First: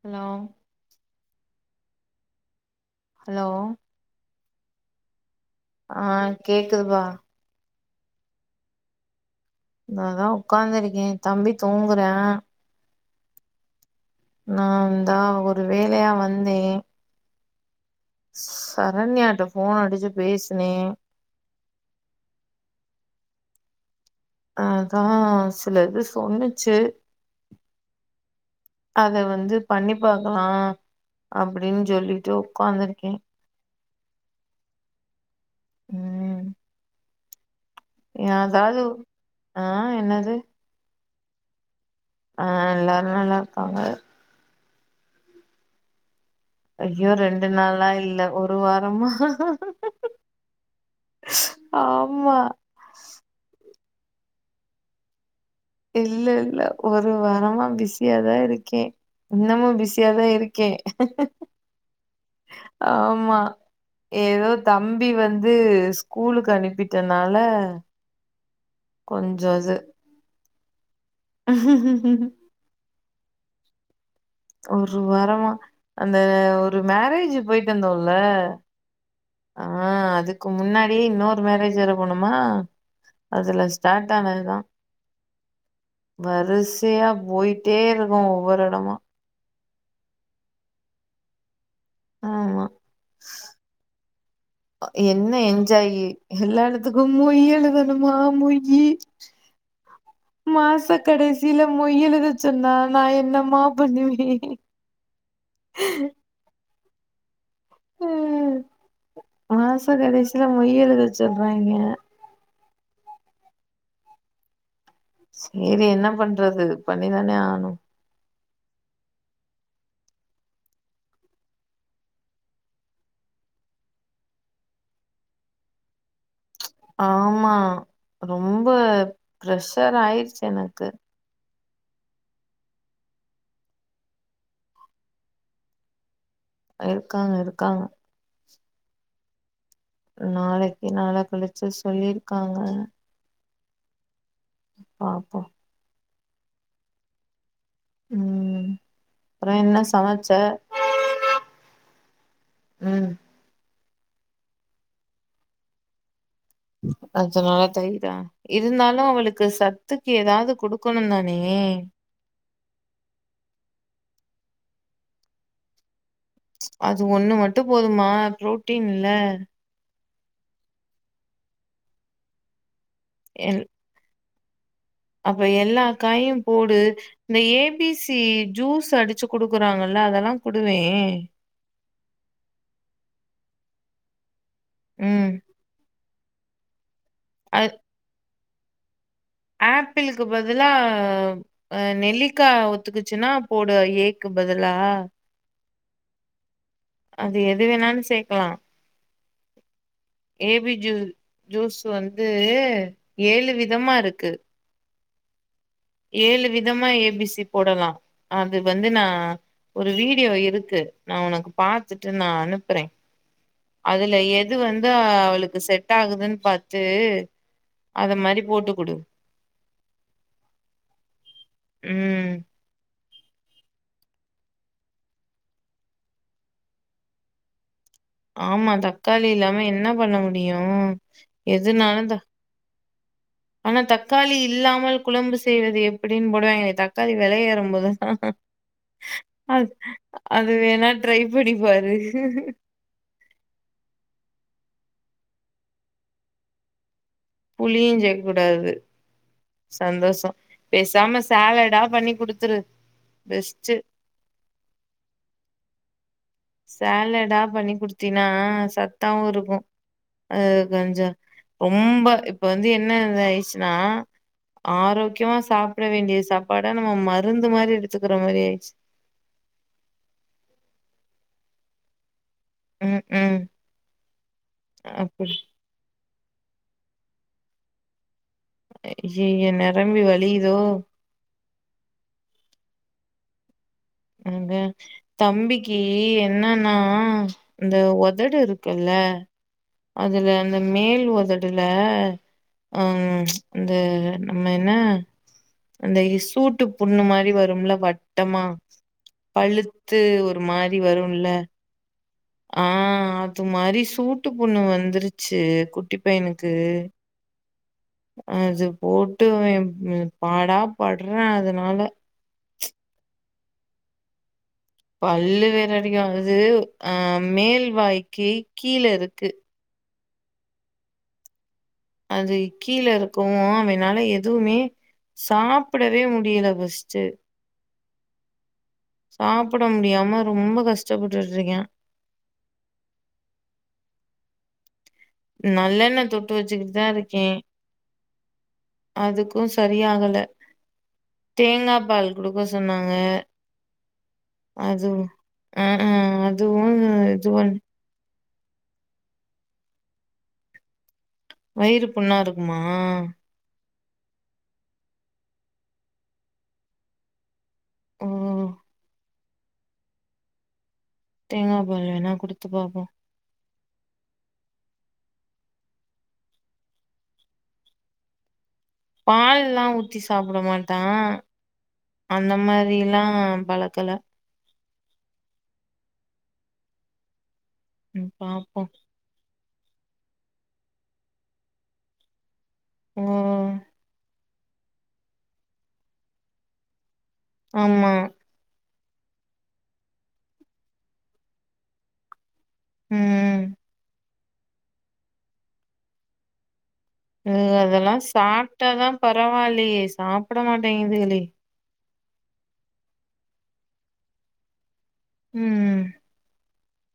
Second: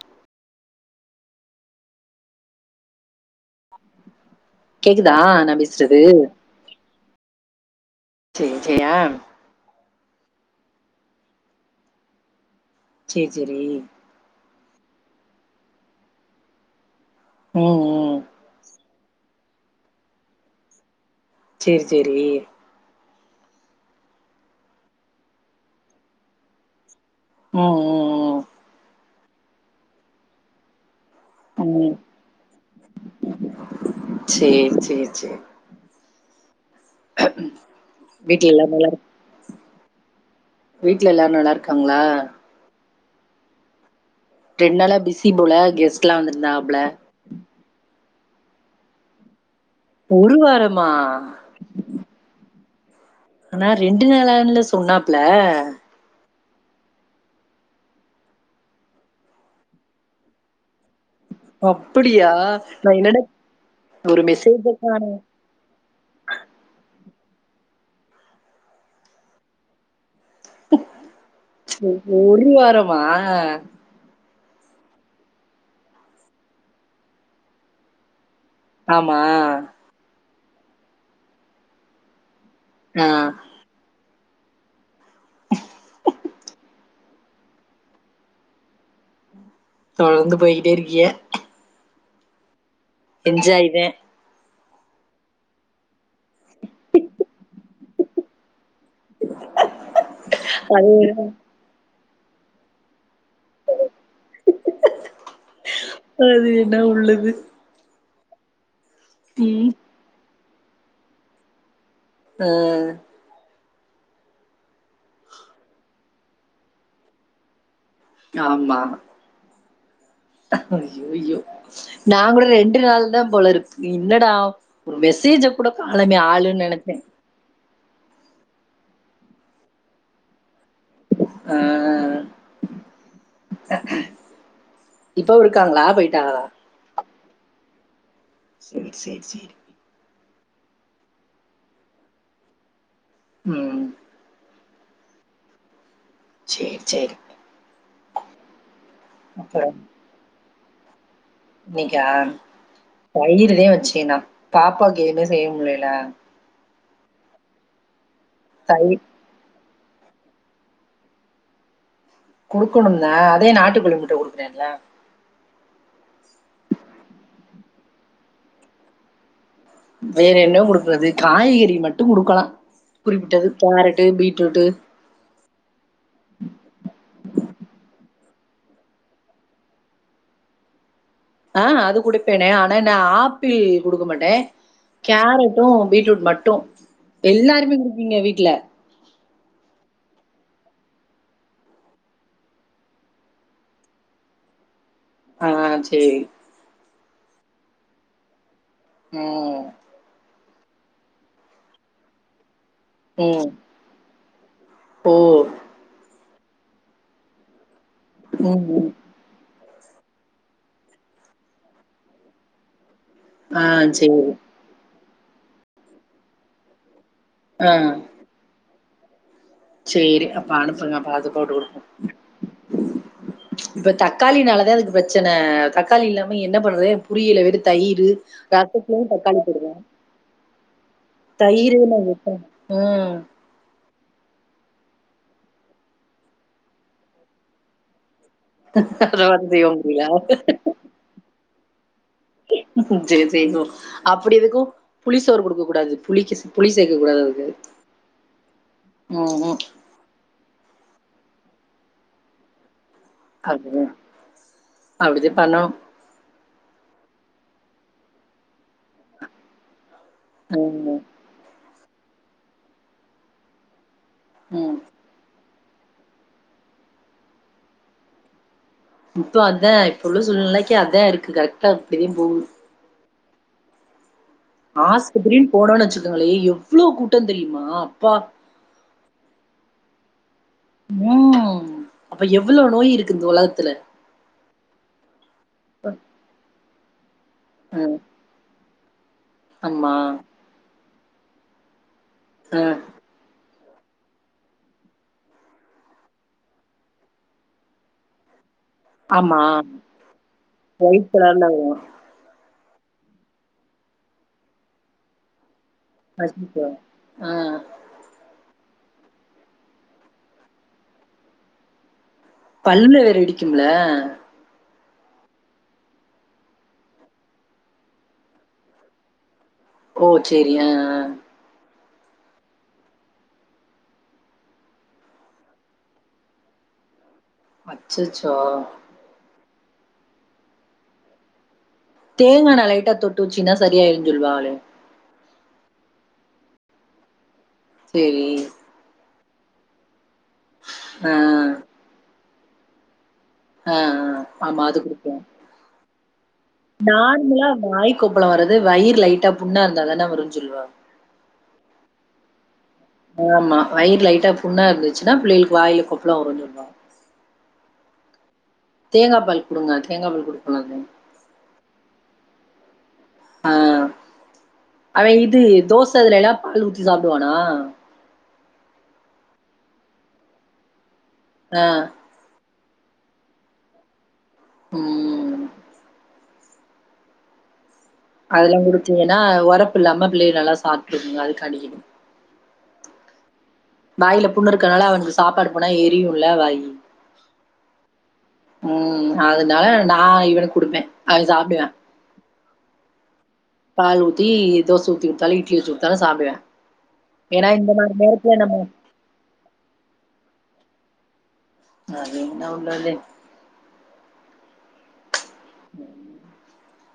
Hello hello கேக்குதா நம் ஆ கேக்குதுபா செரி செரி ஆ நா அதா உக்கார்ந்துருக்கே தம்பி தூங்குறா செரி செரி நான்தா ஒரு வேலையா வந்தே ம் ம் சா சரண்யாட்ட ஃபோன் அடிச்சு பேசுனே செரி செரி அதா சில இது சொல்லிச்சு ம் ம் ம் அத வந்து பண்ணி பாக்கலா ம் அப்டின்னு ம் சொல்லிட்டு உட்காந்துருக்கே சேரி சேர் சே ம் [unintelligible] வீட்ல எல்லா அதாவது நல்லாரு ஆ என்னது வீட்ல எல்லாரு நல்லாருக் காங்ளா? நல்லாருக்காங்க ரெண் நாளா பிசி போல கெஸ்ட்லா வந்துரு ஐயோ ரெண்டு நாளா இல் ல ஒரு வாரமா ஒரு வாரமா ஆமா [inaudible] நா ரெண்டு நாளான்ல சொன்னாப்ல இல்ல ஒரு வாரமா பிஸியாதா இருக்கே இன்னமு பிஸியாதா இருக்கே அப்படியா நா என்னடா ஆமா ஒரு ஏதோ மெசேஜ தம்பி காணோ வந்து ஸ்கூலுக்கு அனுப்பிட் டனால கொஞ்சொ இது [unintelligible] சே ஒரு வாரம் மா ஒரு வாரமா அந்த ஒரு மேரேஜு போயிட்டு வந்தோல்ல மா ஆ அதுக்கு முன்னாடி இன்னொரு மேரேஜ் வேற போனொமா ஆ அதுல‌ ஸ்டார்ட் டானதுதா வரிசையா போயிட்டேருக்கோ ஒவ்வொரு எடமா தொடர்ந்து போய்கிட்டே இருக்கீய ஆமா என்ஜாய்தே என்ன என்ஜாயி எல்லா எடத்துக்கும் மொய் எழுத னுமா மொய் யி மாச அது கடசில மொய் எழு துச்சுன்னா நா என் ன்னம்மா பண்ணுவே ட உள்ளது ம் ம் மாச கடசி த்தல மொய்யெலுத சொல்றாங்க அ சேரி என்ன பண்றது பண்ணிதான ஆனு ஆம்மா ஐயோ ஐயோ நா கூட ரெண்டு நாள் தா போல இருக்கு இன்னடா ஒரு மெசேஜ் கூட கானமே ஆளு ஆமா ரொம்ப பிஷர் ஆயிரிச்சி எனக்கு ஆ இப்பவு இருக்காங்களா போயிட்டாங்கலா இருக்காங்க இருக்காங்க சேரி சேரி சேரி நாளைக்கி நாள கழிச்சி சொல்லிருக்காங்க ம் பாப்போ சேரி சேரி ம் அப்புறோ என்ன சமச்ச இன்னிக்கா ம் தயிருனே வச்சி சே நா பாப்பாவுக்கு எமே செய்ய முடியல அஞ்சு நாளா தயிரா இருந்தாலு தயிர் அவளுக்கு சத் த்துக்கு ஏதாது குடுக்கணு தானே குடுக்கணுதா அதே நாட்டுக்கோழி முட்ட குடுரேல்ல அது ஒண்ணு மட்டு போதுமா புரோட்டீன் இல்ல வேற என்ன குடுக்குறது காய்கறி மட்டு குடுக்கலா குறிப்பிட்டது கேரட் பீட் டுட்டு இப்ப எல்லா காயு போடு இந்த ஏபிசி ஜூஸ் அடிச்சி குடுக்குறாங்கல்ல அதெல்லா குடுவே ஆ அது குடுப்பேனே ஆனா ந ஆப்பிள் குடுக்கமாட்டே ம் கேரட்டு பீட்ரூட் மட்டு அ எல்லாருமே குடுப்பீங்க வீட்ல ஆப்பிளுக்கு பதிலா ஆ நெல்லிக்கா ஒத்துக்குச்சுன்னா போடு ஏக்கு பதிலா ஆ சேரி அது எது வேணான்னு சேக்கலா ம் ஏ பி ஜூ ஜூஸ் வந்து ஏழு விதமா இருக்கு ம் ஏழு விதமா ஏ பி சி போடலாம் அது ம், வந்து ம். நான் ஒரு வீடியோ இருக்கு நான் உனக்கு பாத்துட்டு நான் அனுப்புறேன் ஆ சரி. அதுல எது வந்தா ஆ அவளுக்கு செட் ஆகுதுன்னு பாத்து அத மாரி போட்டு குடு சேரி அப்ப அனுப்புங்க பாத்து போட்டுவோம் ம் இப்ப தக்காளினாலதான் இதுக்கு பிரச்சனை தக்காளி இல்லாம என்ன பண்றது புரியல வெறுத் தயிர் ஆமா ரசத்துலையும் தக்காளி இல்லாம போடுவேன் என்ன பண்ண முடியு தயிர் எதுனாலு நான் த வெப்பன் ம் ஆனா தக்காளி இல்லாமல் குழம்பு செய்வது எப்படின்னு போடுவாங்களே தக்காளி வெளையேறும் போதுதான் அத பாத்து செய்ய போரியா யாரு உஹ உஹ செரி செரி போ அப்படி எதுக்கும் புளி சோறு குடுக்க கூடாது புளி புளி சேக் புளியும் சேர்க்க கூடாது ம்ஹ்ம். சந்தோஷம் பேசாம சேலடா பண்ணி குடுத்துரு பெஸ்ட்டு அதுதான் அப்படி தான் பண்ணணும் சேலடா பண்ணி குடுத்தீனா சத்தாவும் இருக்கும் அது ம். கொஞ்சம் ரொம்ப இப்ப வந்து என்ன இது ஆயிடுச்சுன்னா ம். ஆரோக்கியமா சாப் ட வேண்டிய சாப்பாடா நம்ம மருந்து மாதிரி எடுத்துக்கிற மாரி ஆயிடுச்சு இப்போ அதான் இப்ப உள்ள சூழ்நிலைக்கு அதான் இருக்கு கரெக்ட்டா பெரியும் போவும் உம் உம் ஆஸ்பத்திரின்னு போடோனு வச்சுக் னாலே எவ்ளோ கூட்டம் தெரியுமா பா அய்யய்ய நெரம்பி வளியுது உம் அப்ப எவ்வள நோய் இருக்கு இந்த உலகத்ல அந்த தம்பிக்கு என்னன் ஆ ஆ ஆ இந்த ம். ஒதடு இருக்கு என்ன ஆமா. அதுல அந்த மேல் ஒதடுல அ உம் இந்த நம்ம என்ன அந்த சூட்டு புண்ணு மாரி வரும்ல வட்டமா ஆமா. பழுத்து ஒரு மாரி ஒயிட் வரும்ல கலர்ல ஆ அது மாரி சூட்டு புண்ணு வந்துருச்சு குட்டி பையனுக்கு அச்சச்சோ! ஆ. அது போட்டு பாடா பட்றே அதனால பல்லுல வேற இடிக்கும்ல பல்லு வேர இடியாவது அ மேல்வாய்க்கு கீழ இருக்கு ஓ சேரி ஆ ஆ அது கீழ இருக்கவு அவனால எதுவுமே சாப்பிடவே முடியல ஃபஸ்ட்டு அச்சச்சோ சாப்ட முடியாம ரொம்ப கஷ்டப்பட்டுட்டு இருக்கியா தேங்காண்ண லைட்டா தொட்டு வச்சினா சரியாயிருன்னு சொல்வாங்ளே நல்லெண்ண தொட்டு வச்சுக்கிட்டுதா இருக்கே சேரி அதுக்கு சரியாகல தேங்காபால் குடுக்க சொன்னாங்க ஆ ஆமா அது அதுவு குடுத்தே ஆ ஆ அதுவு இது நார்மலா பண் வாய்க்கு அப்பலா வரது வயிர் லைட்டா புண்ணா இருந்தாதானா வருனு சொல்லுவாங்க வயிறு புண்ணா இருக்குமா ஆமா வயிர் லைட்டா புண்ணா இருந்துச்சுன்னா பிள்ளைகளுக்கு வாயில கொப்பல வருஞ் சொல்லுவாங்க ஓ தேங்காபால் குடுங்க தேங்காபால் குடுக்கணது தேங்காபால் வேணா குடுத்து பாபோ ஆ அவே இது தோச இதுல எல்லா பால் ஊத்தி சாப்புடுவானா பால்ல்லா ஊத்தி சாப்பிட மாட்டா ஆ. அந்த மாரி ரியல்லா பழக்க இல்ல ம் ம் அதெல்லா பாப்போ குடுச்சிங்கன்னா உரப் ப் இல்லாம பிள்ளைக நல்லா சாப்பிட்டுருக்குங்க அது காண்டி கேக்குறே ம் வாயில புண்ணு இருக்கனால அவனுக்கு சாப்பாடு போனா எரியுல்ல வாயி ஆமா ம் அதனால நா இவனுக்கு குடுப்பே அவன் சாப்புடுவியா ம் பால் ஊத்தி தோச ஊத்தி குத்தாலு இட்லி ஊத்தி குத்தாலு சாப்பிடுவேயா ம் அதெல்லா சாப்ட்டாதா பரவாயில்லையே சாப் ப்பட மாட்டேங்கதுகளே அது இன்ன உன்டலே ம் ம்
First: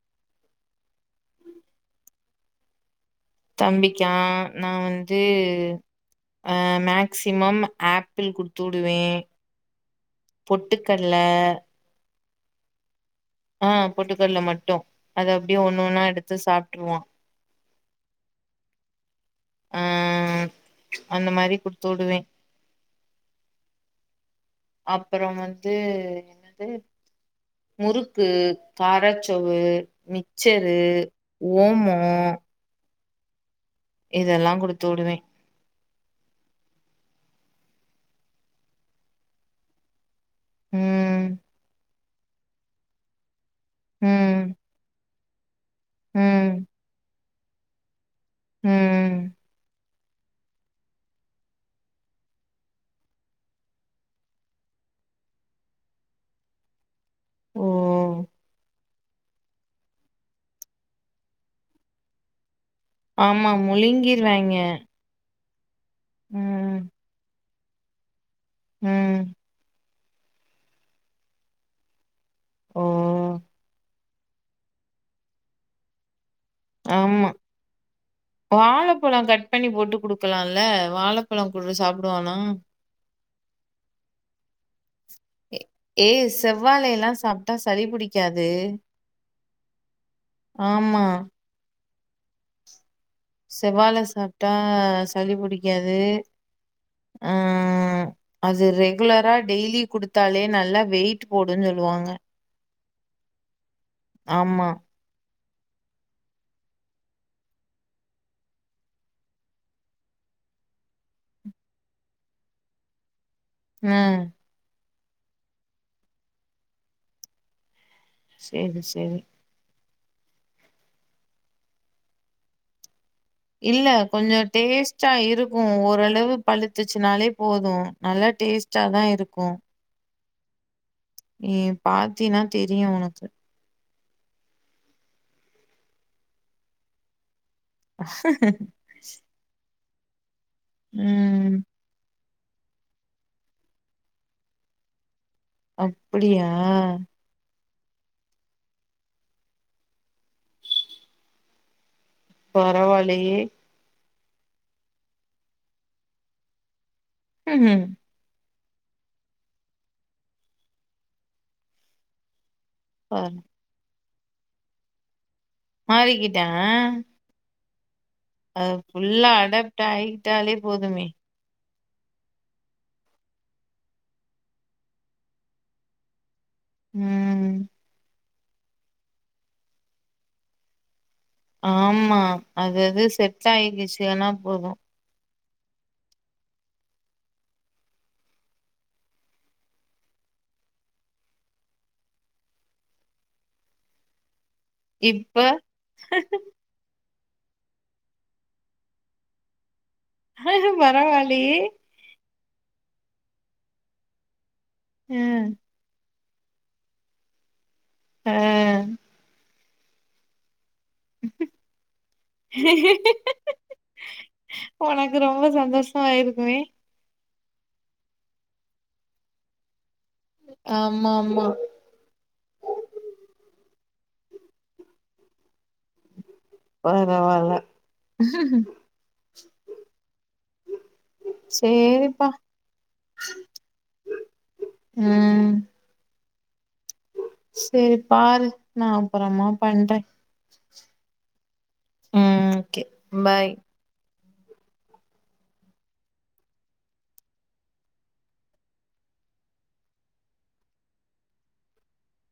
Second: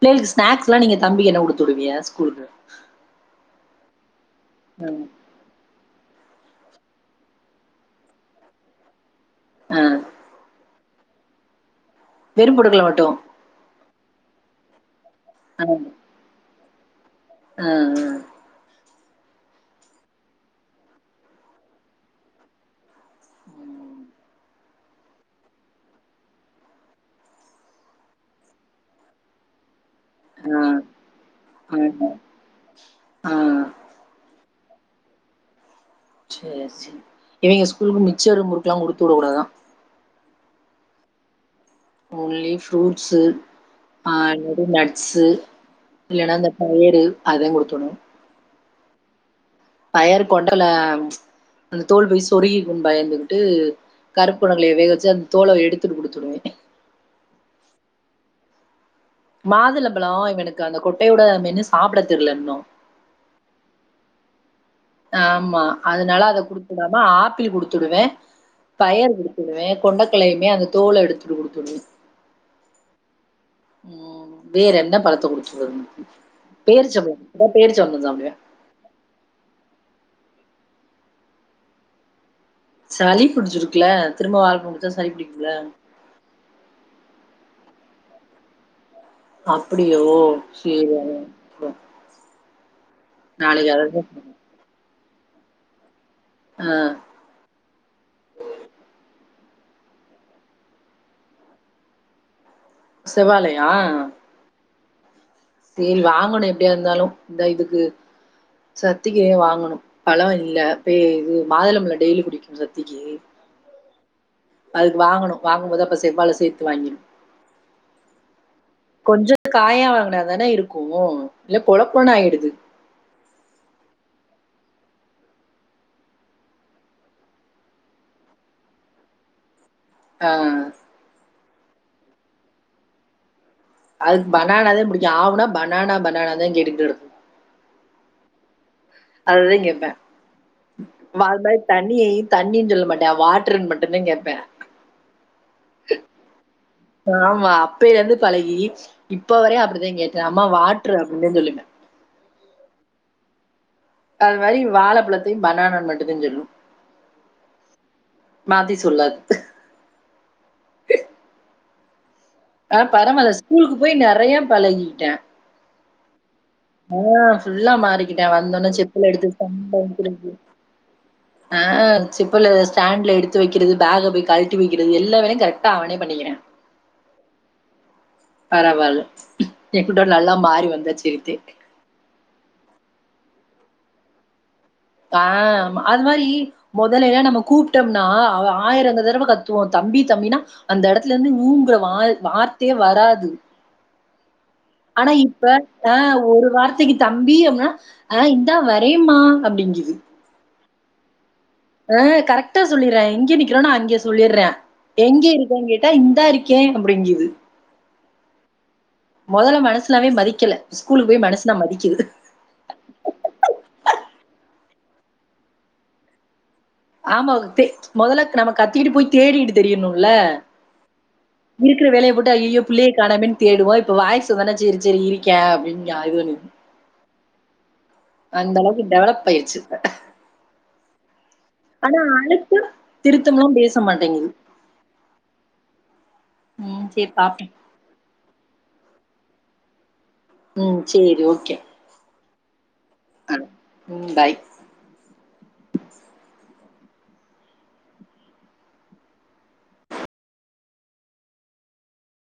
பிள்ளைளுக்கு ஸ்நாக்ஸ்ல்லா நீங்க தம்பிக்கு என்ன குடுத்துவுடுவிய ஸ்கூலுக்கு தம்பிக்கா நா ம் வந்து அ மேக்சிமம் ஆப்பிள் குடுத்துவுடுவே ஆ பொட் ட்டுக்கல்ல வெறுபுடுக்கல மட்டு ஆ பொட்டுக்கடல மட்டு அது அப்பிடியே ஒன்னு ஒன்னா எடுத்து சாப் டுவா ஆ ஆ ஆ அந்த மாரி குடுத்துவுடுவே அப்புறோ வந்து என்னது முறுக்கு காரச்சவ்வு ஆ மிச்சரு ஆ ஓமோ ஆ ஆ இதெல்லா குடுத்துவுடுவே சேரி சேரி இவங்க ஸ்கூலுக்கு மிச்சரும் முறுக்கல்லா குடுத்துவுடக்க கூடாதா ம் ஒன்லி ஃப்ரூட்ஸ்சு ம் ஆல்ரெடி நட்ஸு இல்லேன்னா அந்த ம் பயரு அதாங் குடுக்கனு உம் பயர் கொண்டல அந்த தோல் போய் சொருகிக்குன்னு பயந்துகிட்டு கருப்புணங்களய வேகவெச்சு அந்த தோல எடுத்துட்டு குடுத்துருவே உம் மாதுளம்பழோ இவனுக்கு அந்த கொட்டையோட மென்னு சாப்ட தெரியல இன்னு ஆமா முழுங்கிருவாங்க ஆமா அதனால அத குடுத்துடாம ஆப்பிள் குடுத்து த்துடுவே பயர் ம் குடுத்துடுவே கொண்டக்கலையுமே அந்த தோல எடுத்துட்டு குடுத்துடுவே உம் உம் வேற என்ன பழத்த குடுத்து விடனு ஆமா வாழப்பழோ கட் பண்ணி போட்டு குடுக்கலால்ல வாழப்பழ குடு சாப்டுவானா சளி புடிச்சிருக்ல திரும்ப வாழ ஏ செவ்வாழைல்லா சாப்ட்டா சளி பிடிக்காது அப்டியோ சேரி செவ்வாழ சாப்ட்டா சளி பிடிக்காது ஆ. ஆ அது ரெகுலரா டெய்லி குடுத்தாலே நல்லா வெயிட் போடுன்னு சொல்லுவாங்க செவ்வாழையா ஆமா சேரி வாங்கணு எப்டியா இருந்தாலு இந்தா இதுக்கு சத்திக்கு வாங்கணு பழோ இல்ல இது மாதுளம்ல டெய்லி குடுக்கணு சத்திக்கு ம் அதுக்கு வாங்கணு வாங்கும்போது அப்ப செவ்வாழ சேத்து வாங்கிடு சேரி சேரி கொஞ்சோ காயா தான இருக்கு இல்ல கொல கொலன்னு ஆயிடுது இல்ல கொஞ்சோ டேஸ்டா இருக்கு ஓரளவு பழுத்துச்சுனாலே போது நல்ல டேஸ்டாதா இருக்கு ஆ நீ பாத்தியினா தெரியு உனக்கு அதுக்கு பனானாதா புடிக்கு ஆ ஊனா பனானா பனானான்தா கேட்டுட்டு கெடக்கு [unintelligible] அதுதா கேப்பா ம் [unintelligible] தண்ணி தண்ணின்னு சொல்ல மாட்டா வாட்ருன்னு மட்டுந்தா கேப்பா அப்பிடியா அப்பேல இருந்து பழகி இப்ப வரையு அப்பிடிதா கேக்கறா அம்மா வாட்ரு அப்பிடினுதா சொல்லுவா பரவால்லையே அது மாரி வாழப்பழத்தையு பனானான்னு மட்டுந்தா சொல்லு ம்ஹும் மாத்தி சொல்லாது ஆ பர பரவால்ல ஸ்கூலுக்கு போய் நெற றையா பழகியிட்டா மாறிக்கிட் டா ஃபுல்லா மாறி அது ஃபுல்லா அடாப்ட் ஆகிட்டாலே போதுமே ஆ செப்பல ஸ்டாண்ட்ல எடுத்து வைக்கிறது பேக போய் கழட்டி வைக்கிறது எல்லா வேலையு கரெக்டா அவனே பண்ணிக்கிறா ம் பரவால்ல எப்பிடோ நல்லா மாறி வந்தா செரி ஆமா அது அது செட் டாகிக்கிச்சுனா போது ஆ ஆமா அது மாரி மொதல்ல எல்லா நம்ம கூப்ட்டோம்னா அவ ஆயிரந்த தடவ கத்துவோ தம்பி தம்பினா அந்த எடத்துல இருந்து ஊங்கற வா வார்த்தையே வராது ஆனா இப்ப ஆ ஒரு வார்த்தைக்கி தம்பி அப்டினா ஆ இந்தா வரேம்மா அப்டிங்குது பரவால் ஆ கரெக் டா சொல்லிர்றா எங்க நிக்கிறானோ அங்க சொல்லிர்றா அ எங்க இருக்கேன்னு கேட்டா இந்தா இரு க்கே அப்பிடிங்குது ஆ மொதல்ல மனு சனாவே மதிக்கல ஸ்கூலுக்கு போய் மனுசனா மதிக்குது உனக்கு ரொம்ப சந்தோஷமா ஆயிருக்குமே ஆமா தெ மொதல்ல நாம கத்திக்கிட்டு போய் தேடிகிட்டு திரியணு ல்ல ஆமா ஆமா இருக்குற வேலைய போட்டு ஐயயோ புள்ளைய காணோமேன்னு தேடுவோ இப்ப வாய்ஸ் வந்த உடனே சேரி சேரி இரு க்கா அப்டின்னு யா இது பண்ணு பரவால்ல அந்த அளவுக்கு டெவலப் ஆயிருச்சு இப்ப ஆனா சேரிப்பா அழுத்த திருத்தமாலா பேச மாட்டேங்குது ம் ம். சரி பாப்போம். சேரி பாரு நா அப்பறமா பண்றே ம் சேரி ஓகே ம் ஓகே அ. பாய் ம் பாய்